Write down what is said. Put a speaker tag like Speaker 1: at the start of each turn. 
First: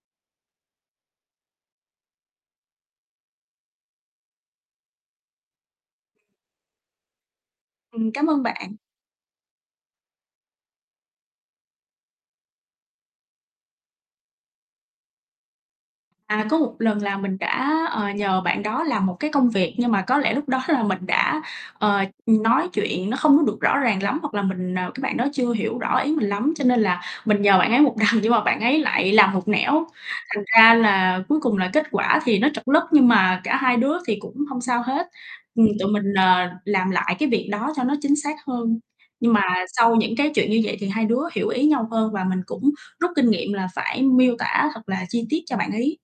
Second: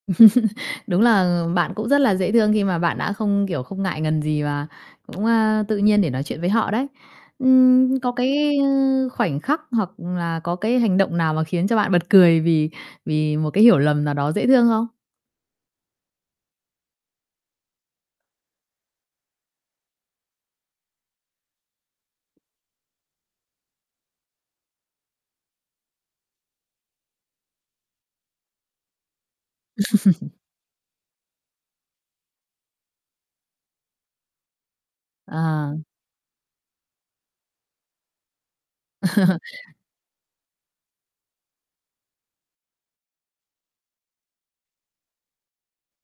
Speaker 1: Đúng là, ừm, bạn cũng rất là dễ thương khi mà bạn đã không, kiểu, không ngại ngần gì, và cũng, à, tự nhiên để nói chuyện với họ đấy. Ừm, có
Speaker 2: Ừm, cám ơn
Speaker 1: cái,
Speaker 2: bạn.
Speaker 1: ơ, khoảnh khắc hoặc là có cái hành động nào mà khiến cho bạn bật cười vì vì một cái hiểu lầm nào đó dễ thương không?
Speaker 2: À, có một lần là mình đã, ờ, nhờ bạn đó làm một cái công việc, nhưng mà có lẽ lúc đó là mình đã, ờ, ừm, nói chuyện nó không có được rõ ràng lắm, hoặc là mình ờ, cái bạn đó chưa hiểu rõ ý mình lắm, cho nên là mình nhờ bạn ấy một đằng, nhưng mà bạn ấy lại làm một nẻo. Thành ra là cuối cùng là kết quả thì nó trật lất, nhưng mà cả hai đứa thì cũng hông sao hết, ừm,
Speaker 1: À.
Speaker 2: tụi mình, ờ, làm lại cái việc đó cho nó chính xác hơn. Nhưng mà sau những, cái, chuyện như vậy thì hai đứa hiểu ý nhau hơn và mình cũng rút kinh nghiệm là phải miêu tả thật là chi tiết cho bạn ấy.